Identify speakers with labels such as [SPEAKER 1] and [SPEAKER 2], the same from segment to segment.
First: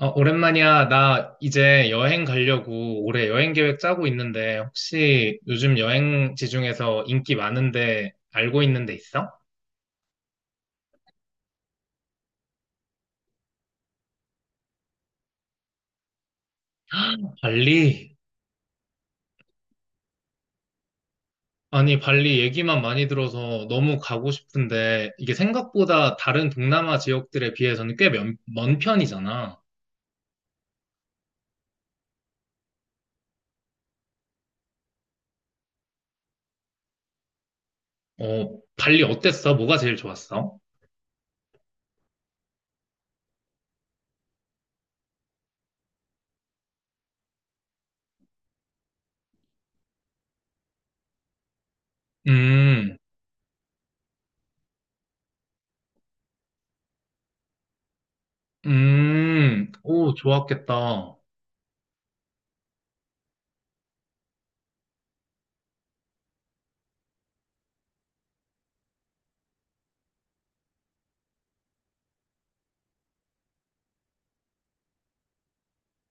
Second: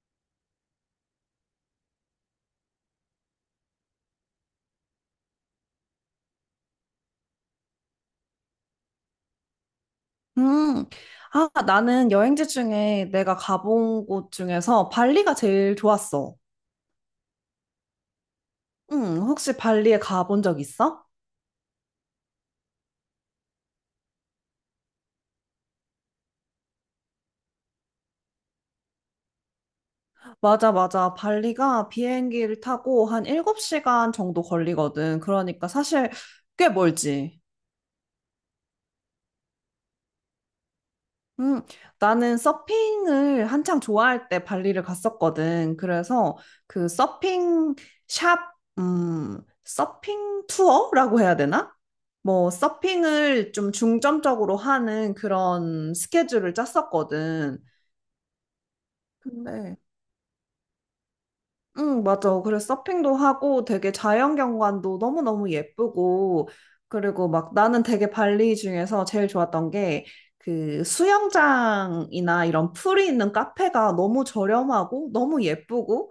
[SPEAKER 1] 오랜만이야. 나 이제 여행 가려고 올해 여행 계획 짜고 있는데 혹시 요즘 여행지 중에서 인기 많은데 알고 있는 데 있어?
[SPEAKER 2] 음, 아, 나는 여행지 중에 내가 가본 곳 중에서 발리가 제일 좋았어.
[SPEAKER 1] 발리?
[SPEAKER 2] 응, 혹시 발리에 가본 적 있어?
[SPEAKER 1] 아니, 발리 얘기만 많이 들어서 너무 가고 싶은데 이게 생각보다 다른 동남아 지역들에 비해서는 꽤 먼 편이잖아.
[SPEAKER 2] 맞아, 맞아. 발리가 비행기를 타고 한 7시간 정도 걸리거든. 그러니까 사실 꽤 멀지.
[SPEAKER 1] 발리 어땠어? 뭐가 제일 좋았어?
[SPEAKER 2] 음, 나는 서핑을 한창 좋아할 때 발리를 갔었거든. 그래서 그 서핑 샵, 서핑 투어라고 해야 되나? 뭐,
[SPEAKER 1] 음,
[SPEAKER 2] 서핑을 좀 중점적으로 하는 그런 스케줄을 짰었거든. 근데
[SPEAKER 1] 오, 좋았겠다.
[SPEAKER 2] 응, 맞아. 그래서 서핑도 하고 되게 자연경관도 너무너무 예쁘고, 그리고 막 나는 되게 발리 중에서 제일 좋았던 게 그 수영장이나 이런 풀이 있는 카페가 너무 저렴하고 너무 예쁘고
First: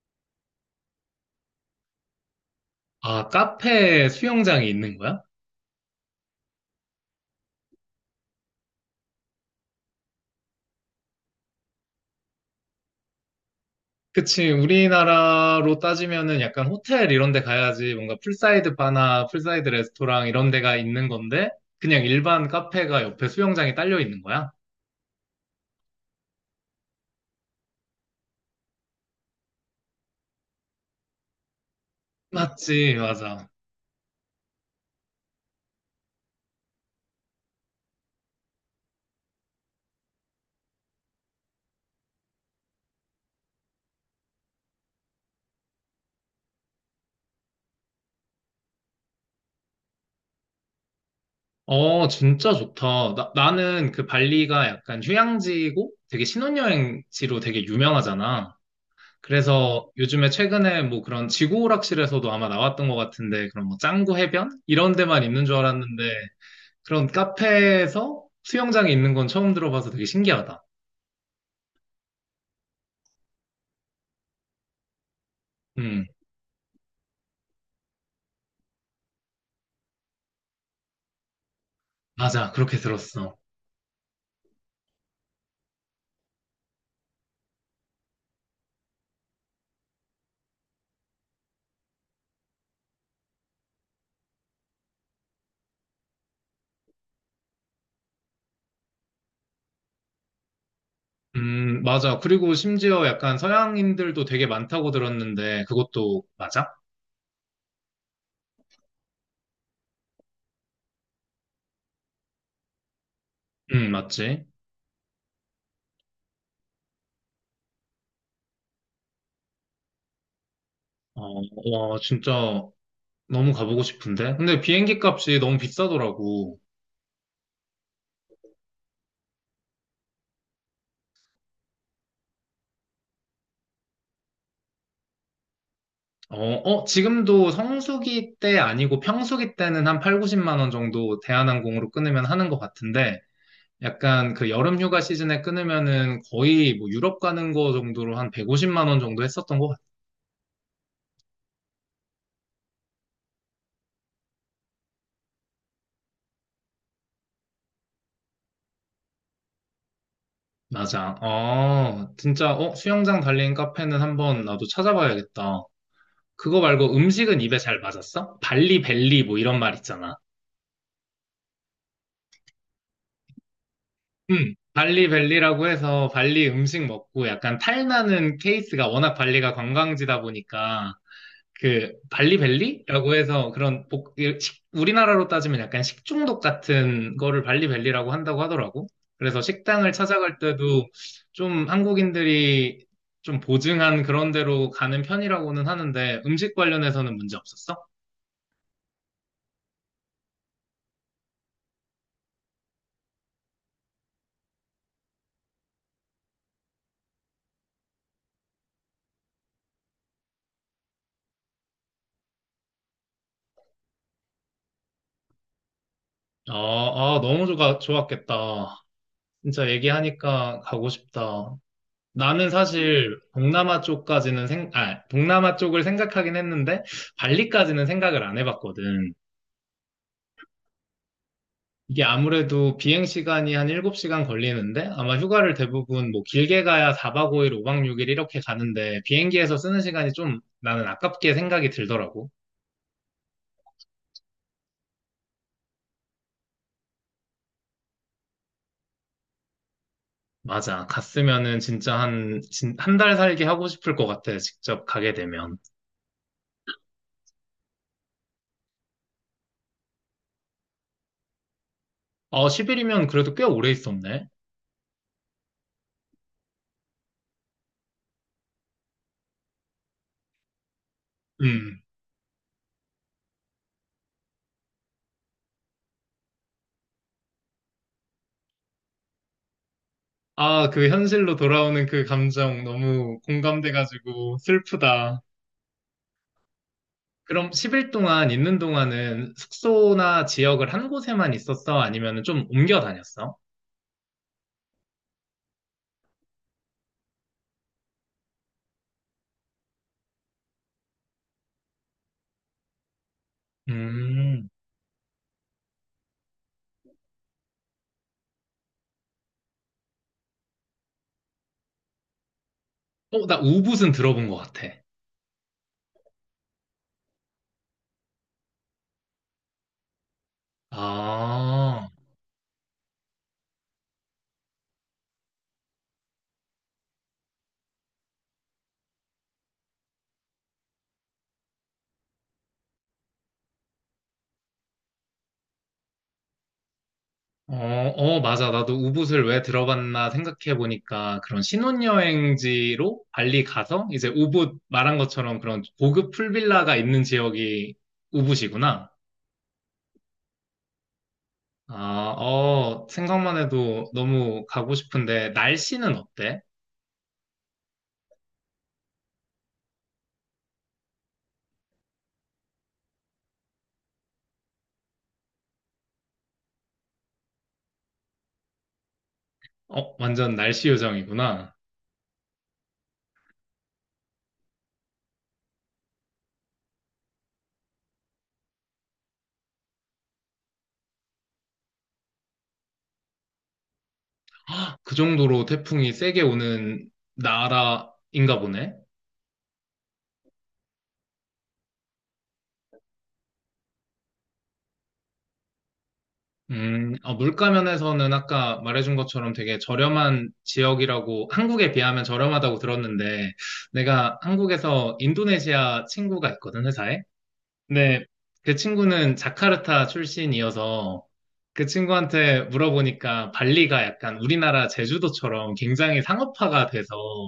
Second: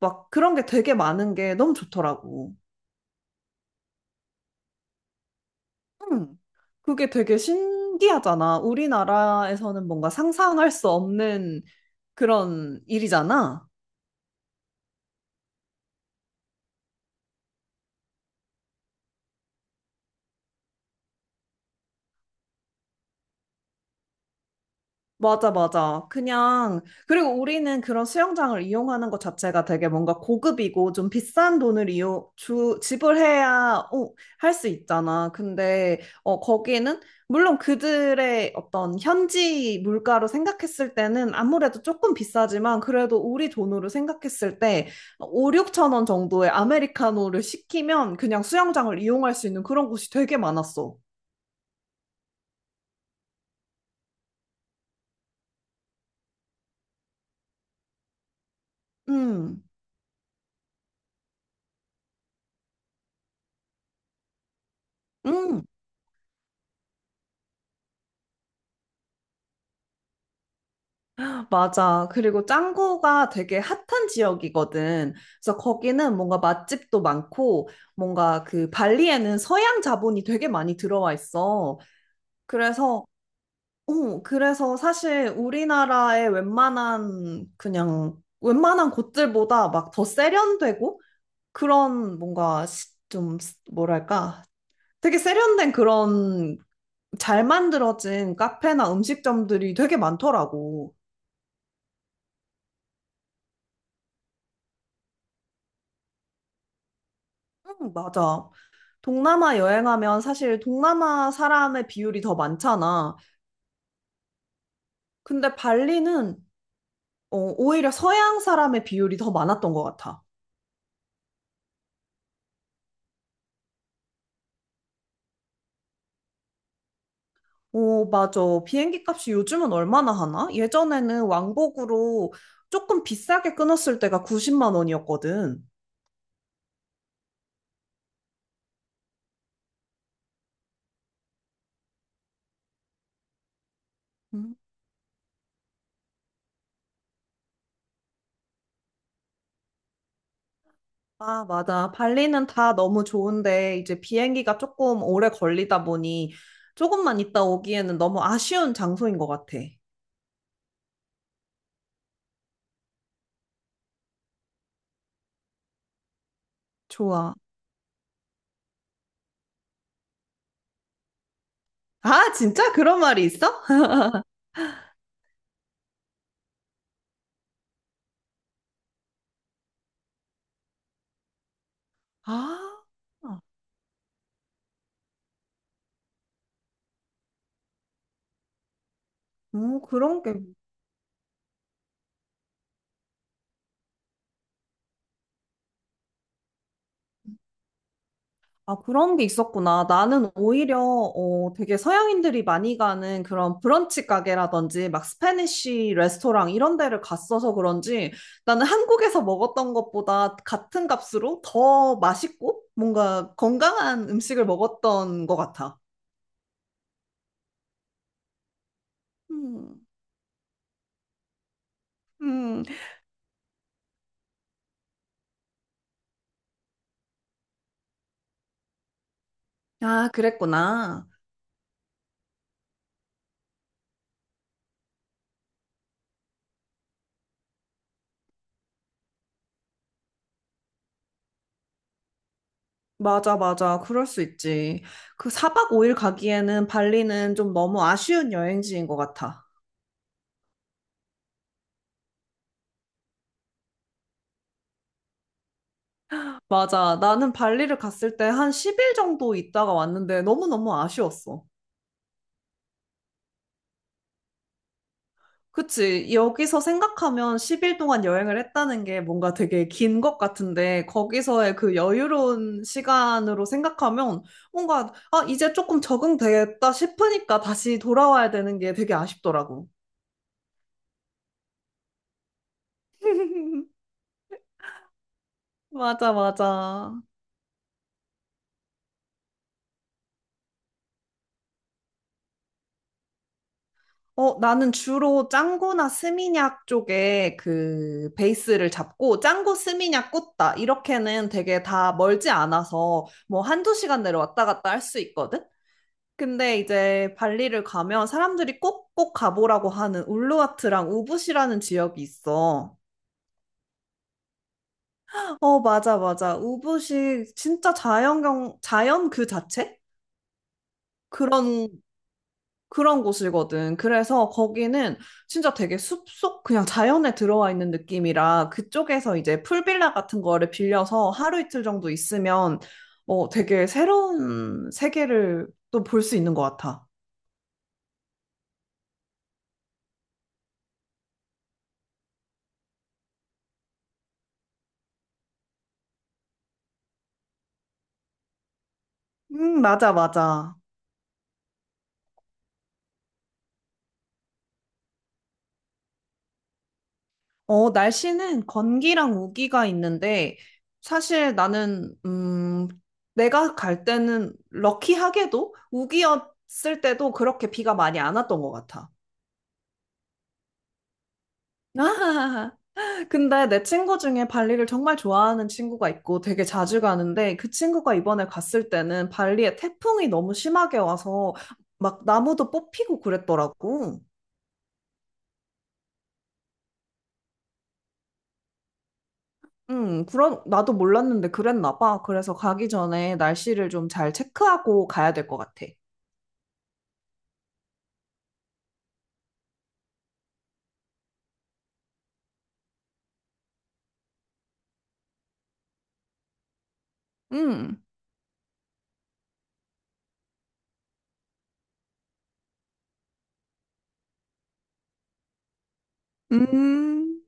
[SPEAKER 2] 막 그런 게 되게 많은 게 너무 좋더라고.
[SPEAKER 1] 아, 카페 수영장이 있는 거야?
[SPEAKER 2] 응. 그게 되게 신기하잖아. 우리나라에서는 뭔가 상상할 수 없는 그런 일이잖아.
[SPEAKER 1] 그치, 우리나라로 따지면은 약간 호텔 이런 데 가야지 뭔가 풀사이드 바나 풀사이드 레스토랑 이런 데가 있는 건데 그냥 일반 카페가 옆에 수영장이 딸려 있는 거야?
[SPEAKER 2] 맞아, 맞아. 그냥, 그리고 우리는 그런 수영장을 이용하는 것 자체가 되게 뭔가 고급이고 좀 비싼 돈을
[SPEAKER 1] 맞지, 맞아.
[SPEAKER 2] 지불해야 할수 있잖아. 근데, 거기는, 물론 그들의 어떤 현지 물가로 생각했을 때는 아무래도 조금 비싸지만 그래도 우리 돈으로 생각했을 때 5, 6천 원 정도의 아메리카노를 시키면 그냥 수영장을 이용할 수 있는 그런 곳이 되게 많았어.
[SPEAKER 1] 어, 진짜 좋다. 나는 그 발리가 약간 휴양지고 되게 신혼여행지로 되게 유명하잖아.
[SPEAKER 2] 음,
[SPEAKER 1] 그래서 요즘에 최근에 뭐 그런 지구 오락실에서도 아마 나왔던 것 같은데 그런 뭐 짱구 해변? 이런 데만 있는 줄
[SPEAKER 2] 음.
[SPEAKER 1] 알았는데 그런 카페에서 수영장이 있는 건 처음 들어봐서 되게 신기하다.
[SPEAKER 2] 맞아. 그리고 짱구가 되게 핫한 지역이거든. 그래서
[SPEAKER 1] 음,
[SPEAKER 2] 거기는 뭔가 맛집도 많고, 뭔가 그 발리에는 서양 자본이 되게 많이 들어와 있어.
[SPEAKER 1] 맞아. 그렇게
[SPEAKER 2] 그래서,
[SPEAKER 1] 들었어.
[SPEAKER 2] 그래서 사실 우리나라의 웬만한, 그냥, 웬만한 곳들보다 막 더 세련되고, 그런 뭔가 좀, 뭐랄까. 되게 세련된 그런 잘 만들어진 카페나 음식점들이 되게 많더라고.
[SPEAKER 1] 맞아. 그리고 심지어 약간 서양인들도 되게 많다고 들었는데 그것도 맞아?
[SPEAKER 2] 응, 맞아. 동남아 여행하면 사실 동남아 사람의 비율이 더 많잖아.
[SPEAKER 1] 맞지.
[SPEAKER 2] 근데 발리는 오히려 서양 사람의 비율이 더 많았던 것 같아.
[SPEAKER 1] 어, 와, 진짜 너무 가보고 싶은데. 근데 비행기 값이 너무 비싸더라고.
[SPEAKER 2] 오, 맞아. 비행기 값이 요즘은 얼마나 하나? 예전에는 왕복으로 조금 비싸게 끊었을 때가 90만 원이었거든.
[SPEAKER 1] 어, 어, 지금도 성수기 때 아니고 평수기 때는 한 8, 90만 원 정도 대한항공으로 끊으면 하는 것 같은데 약간 그
[SPEAKER 2] 음.
[SPEAKER 1] 여름 휴가 시즌에 끊으면은 거의 뭐 유럽 가는 거 정도로 한 150만 원 정도 했었던 것 같아.
[SPEAKER 2] 아, 맞아. 발리는 다 너무 좋은데, 이제 비행기가 조금 오래 걸리다 보니, 조금만 있다 오기에는 너무 아쉬운 장소인 것 같아.
[SPEAKER 1] 맞아. 진짜, 수영장 달린 카페는 한번 나도 찾아봐야겠다. 그거 말고
[SPEAKER 2] 좋아.
[SPEAKER 1] 음식은 입에 잘 맞았어? 발리 벨리 뭐 이런 말 있잖아.
[SPEAKER 2] 아, 진짜? 그런 말이 있어?
[SPEAKER 1] 발리 벨리라고 해서 발리 음식 먹고 약간 탈나는 케이스가 워낙 발리가 관광지다 보니까 그
[SPEAKER 2] 아,
[SPEAKER 1] 발리벨리라고 해서 그런 우리나라로 따지면 약간 식중독 같은 거를 발리벨리라고 한다고 하더라고. 그래서
[SPEAKER 2] 오,
[SPEAKER 1] 식당을
[SPEAKER 2] 그런 게,
[SPEAKER 1] 찾아갈 때도 좀 한국인들이 좀 보증한 그런 데로 가는 편이라고는 하는데 음식 관련해서는 문제 없었어?
[SPEAKER 2] 아, 그런 게 있었구나. 나는 오히려, 되게 서양인들이 많이 가는 그런 브런치 가게라든지, 막 스페니쉬 레스토랑 이런 데를 갔어서 그런지, 나는 한국에서 먹었던 것보다 같은 값으로 더 맛있고, 뭔가 건강한 음식을 먹었던 것 같아.
[SPEAKER 1] 아, 아, 너무 좋아, 좋았겠다. 진짜
[SPEAKER 2] 음,
[SPEAKER 1] 얘기하니까 가고 싶다. 나는
[SPEAKER 2] 음,
[SPEAKER 1] 사실 동남아 쪽까지는 동남아 쪽을 생각하긴 했는데 발리까지는 생각을 안 해봤거든.
[SPEAKER 2] 아, 그랬구나.
[SPEAKER 1] 이게 아무래도 비행 시간이 한 7시간 걸리는데 아마 휴가를 대부분 뭐 길게 가야 4박 5일, 5박 6일 이렇게 가는데 비행기에서 쓰는 시간이 좀 나는 아깝게 생각이 들더라고.
[SPEAKER 2] 맞아, 맞아. 그럴 수 있지. 그 사박 5일 가기에는 발리는 좀 너무 아쉬운 여행지인 것 같아.
[SPEAKER 1] 맞아. 갔으면은 진짜 한 달 살기 하고 싶을 것 같아. 직접 가게 되면.
[SPEAKER 2] 맞아. 나는 발리를 갔을 때 한 10일 정도 있다가 왔는데 너무너무 아쉬웠어.
[SPEAKER 1] 10일이면 그래도 꽤 오래 있었네.
[SPEAKER 2] 그치. 여기서 생각하면 10일 동안 여행을 했다는 게 뭔가 되게 긴 것 같은데 거기서의 그
[SPEAKER 1] 음.
[SPEAKER 2] 여유로운 시간으로 생각하면 뭔가 아, 이제 조금 적응됐다 싶으니까 다시 돌아와야 되는 게 되게 아쉽더라고.
[SPEAKER 1] 아, 그 현실로 돌아오는 그 감정 너무 공감돼가지고 슬프다.
[SPEAKER 2] 맞아, 맞아.
[SPEAKER 1] 그럼 10일 동안 있는 동안은 숙소나 지역을 한 곳에만 있었어? 아니면 좀 옮겨 다녔어?
[SPEAKER 2] 나는 주로 짱구나 스미냑 쪽에 그 베이스를 잡고 짱구 스미냑 꽂다 이렇게는 되게 다 멀지 않아서 뭐 한두 시간 내로 왔다
[SPEAKER 1] 음,
[SPEAKER 2] 갔다 할 수 있거든? 근데 이제 발리를 가면 사람들이 꼭꼭 가보라고 하는 울루와트랑 우붓이라는 지역이 있어.
[SPEAKER 1] 나 우붓은 들어본 것 같아.
[SPEAKER 2] 어, 맞아, 맞아. 우붓이 진짜 자연 그 자체? 그런
[SPEAKER 1] 아,
[SPEAKER 2] 그런 곳이거든. 그래서 거기는 진짜 되게 숲속 그냥 자연에 들어와 있는 느낌이라 그쪽에서 이제 풀빌라 같은 거를 빌려서 하루 이틀 정도 있으면 되게 새로운 세계를 또 볼 수 있는 것 같아.
[SPEAKER 1] 어, 어, 맞아. 나도 우붓을 왜 들어봤나 생각해보니까 그런 신혼여행지로 발리 가서 이제 우붓 말한 것처럼 그런 고급 풀빌라가 있는 지역이 우붓이구나.
[SPEAKER 2] 맞아, 맞아.
[SPEAKER 1] 아, 생각만 해도 너무 가고 싶은데 날씨는 어때?
[SPEAKER 2] 날씨는 건기랑 우기가 있는데 사실 나는 내가 갈 때는 럭키하게도 우기였을 때도 그렇게 비가 많이 안 왔던 것 같아.
[SPEAKER 1] 완전 날씨 요정이구나.
[SPEAKER 2] 근데 내 친구 중에 발리를 정말 좋아하는 친구가 있고 되게 자주 가는데 그 친구가 이번에 갔을 때는 발리에 태풍이 너무 심하게 와서 막 나무도 뽑히고 그랬더라고.
[SPEAKER 1] 그 정도로 태풍이 세게 오는 나라인가 보네.
[SPEAKER 2] 그런, 나도 몰랐는데 그랬나 봐. 그래서 가기 전에 날씨를 좀 잘 체크하고 가야 될 것 같아.
[SPEAKER 1] 물가면에서는 아까 말해준 것처럼 되게 저렴한 지역이라고 한국에 비하면 저렴하다고 들었는데 내가 한국에서 인도네시아 친구가 있거든, 회사에.
[SPEAKER 2] 음.
[SPEAKER 1] 근데 그 친구는 자카르타 출신이어서 그 친구한테 물어보니까 발리가 약간 우리나라 제주도처럼 굉장히 상업화가 돼서
[SPEAKER 2] 음,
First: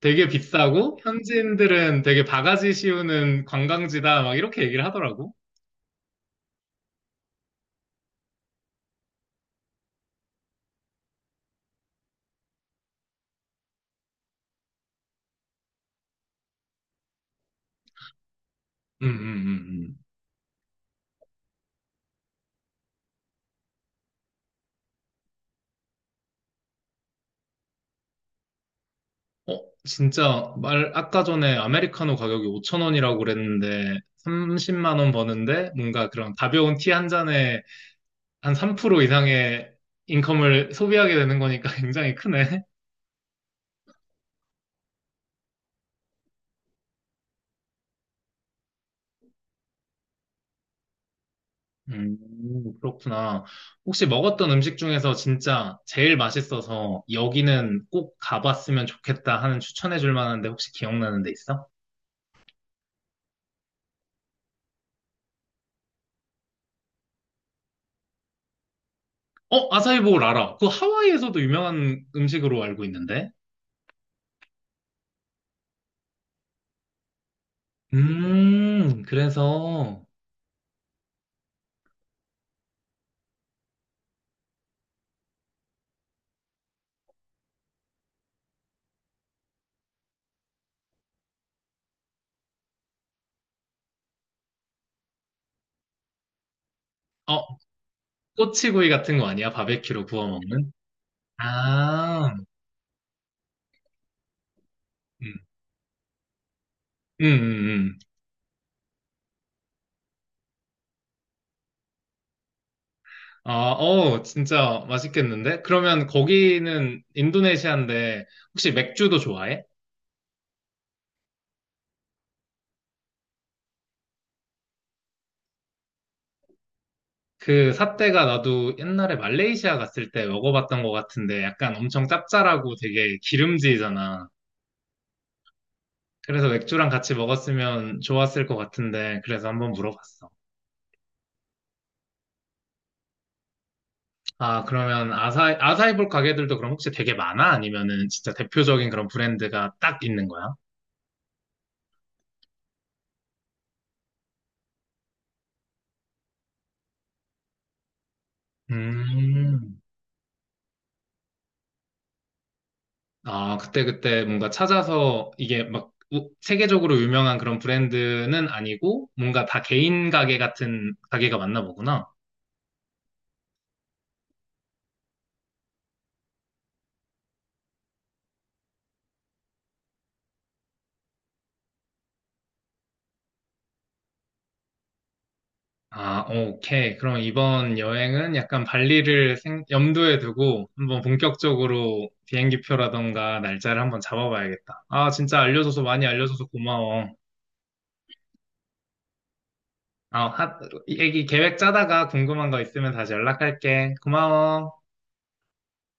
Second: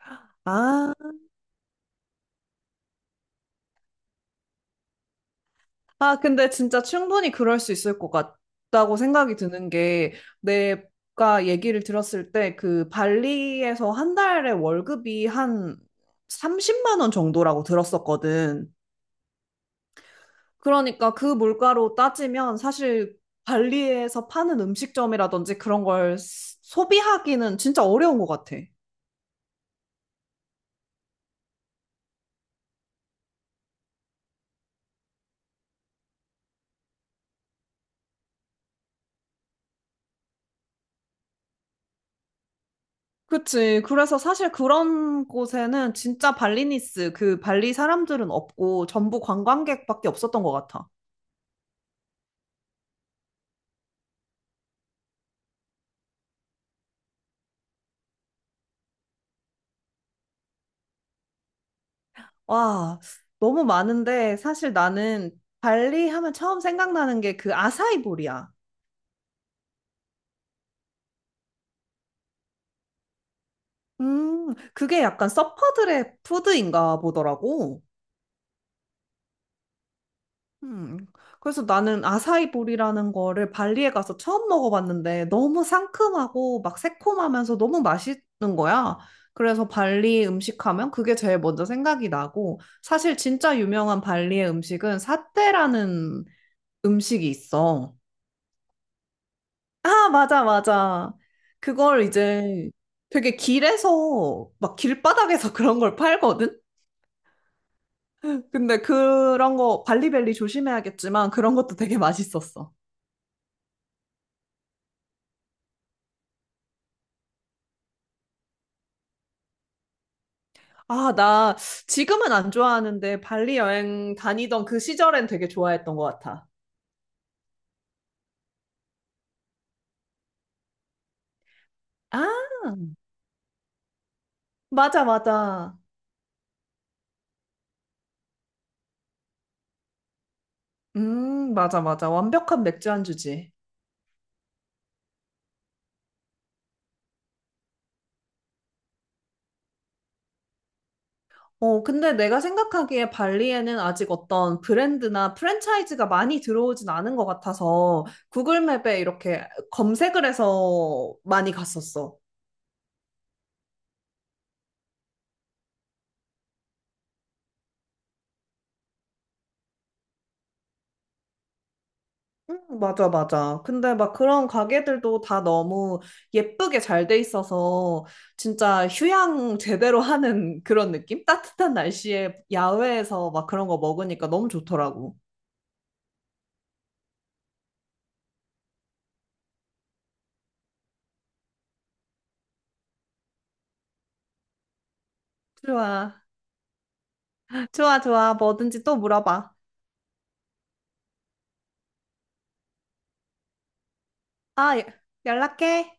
[SPEAKER 1] 되게
[SPEAKER 2] 아.
[SPEAKER 1] 비싸고 현지인들은 되게 바가지 씌우는 관광지다 막 이렇게 얘기를 하더라고.
[SPEAKER 2] 아, 근데 진짜 충분히 그럴 수 있을 것 같다고 생각이 드는 게, 내가 얘기를 들었을 때, 그 발리에서 한 달에 월급이 한 30만 원 정도라고 들었었거든.
[SPEAKER 1] 음, 음, 음,
[SPEAKER 2] 그러니까 그 물가로 따지면 사실 발리에서 파는 음식점이라든지 그런 걸 소비하기는 진짜 어려운 것 같아.
[SPEAKER 1] 진짜 말 아까 전에 아메리카노 가격이 5천 원이라고 그랬는데 30만 원 버는데 뭔가 그런 가벼운 티 한 잔에 한 3% 이상의 인컴을 소비하게 되는 거니까 굉장히 크네.
[SPEAKER 2] 그치. 그래서 사실 그런 곳에는 진짜 그 발리 사람들은 없고 전부 관광객밖에 없었던 것 같아.
[SPEAKER 1] 음, 그렇구나. 혹시 먹었던 음식 중에서 진짜 제일 맛있어서 여기는 꼭 가봤으면 좋겠다 하는 추천해 줄 만한데 혹시 기억나는 데 있어?
[SPEAKER 2] 와, 너무 많은데 사실 나는 발리 하면 처음 생각나는 게 그 아사이볼이야.
[SPEAKER 1] 아사이볼 알아. 그 하와이에서도 유명한 음식으로 알고 있는데.
[SPEAKER 2] 그게 약간 서퍼들의 푸드인가 보더라고.
[SPEAKER 1] 그래서,
[SPEAKER 2] 음, 그래서 나는 아사이볼이라는 거를 발리에 가서 처음 먹어봤는데 너무 상큼하고 막 새콤하면서 너무 맛있는 거야. 그래서 발리 음식하면 그게 제일 먼저 생각이 나고 사실 진짜 유명한 발리의 음식은 사테라는 음식이
[SPEAKER 1] 어,
[SPEAKER 2] 있어.
[SPEAKER 1] 꼬치구이 같은 거 아니야? 바베큐로
[SPEAKER 2] 아,
[SPEAKER 1] 구워
[SPEAKER 2] 맞아,
[SPEAKER 1] 먹는?
[SPEAKER 2] 맞아. 그걸
[SPEAKER 1] 아,
[SPEAKER 2] 이제 되게 길에서, 막
[SPEAKER 1] 음,
[SPEAKER 2] 길바닥에서 그런 걸 팔거든?
[SPEAKER 1] 음.
[SPEAKER 2] 근데 그런 거, 발리벨리 조심해야겠지만 그런 것도 되게 맛있었어.
[SPEAKER 1] 아, 진짜 맛있겠는데? 그러면 거기는 인도네시아인데, 혹시 맥주도 좋아해?
[SPEAKER 2] 아, 나 지금은 안 좋아하는데 발리 여행 다니던 그 시절엔 되게 좋아했던 것 같아.
[SPEAKER 1] 그 삿대가 나도 옛날에 말레이시아 갔을 때 먹어봤던 것 같은데, 약간 엄청
[SPEAKER 2] 아,
[SPEAKER 1] 짭짤하고 되게 기름지잖아.
[SPEAKER 2] 맞아, 맞아.
[SPEAKER 1] 그래서 맥주랑 같이 먹었으면 좋았을 것 같은데, 그래서 한번 물어봤어.
[SPEAKER 2] 맞아, 맞아. 완벽한 맥주 안주지.
[SPEAKER 1] 아, 그러면 아사이볼 가게들도 그럼 혹시 되게 많아? 아니면은 진짜 대표적인 그런 브랜드가 딱 있는 거야?
[SPEAKER 2] 근데 내가 생각하기에 발리에는 아직 어떤 브랜드나 프랜차이즈가 많이 들어오진 않은 것 같아서 구글 맵에 이렇게
[SPEAKER 1] 음.
[SPEAKER 2] 검색을 해서 많이 갔었어.
[SPEAKER 1] 아, 그때그때 뭔가 찾아서 이게 막 세계적으로 유명한 그런 브랜드는 아니고 뭔가 다 개인 가게 같은 가게가 맞나 보구나.
[SPEAKER 2] 응, 맞아, 맞아. 근데 막 그런 가게들도 다 너무 예쁘게 잘 돼 있어서 진짜 휴양 제대로 하는 그런 느낌? 따뜻한 날씨에 야외에서 막 그런 거 먹으니까 너무 좋더라고.
[SPEAKER 1] 아, 오케이. 그럼 이번 여행은 약간 발리를 염두에 두고 한번 본격적으로 비행기표라던가 날짜를 한번 잡아봐야겠다. 아, 진짜 알려줘서 많이
[SPEAKER 2] 좋아.
[SPEAKER 1] 알려줘서 고마워.
[SPEAKER 2] 좋아, 좋아. 뭐든지 또 물어봐.
[SPEAKER 1] 어, 하, 얘기 계획 짜다가 궁금한 거 있으면 다시 연락할게.
[SPEAKER 2] 아,
[SPEAKER 1] 고마워.
[SPEAKER 2] 예. 연락해.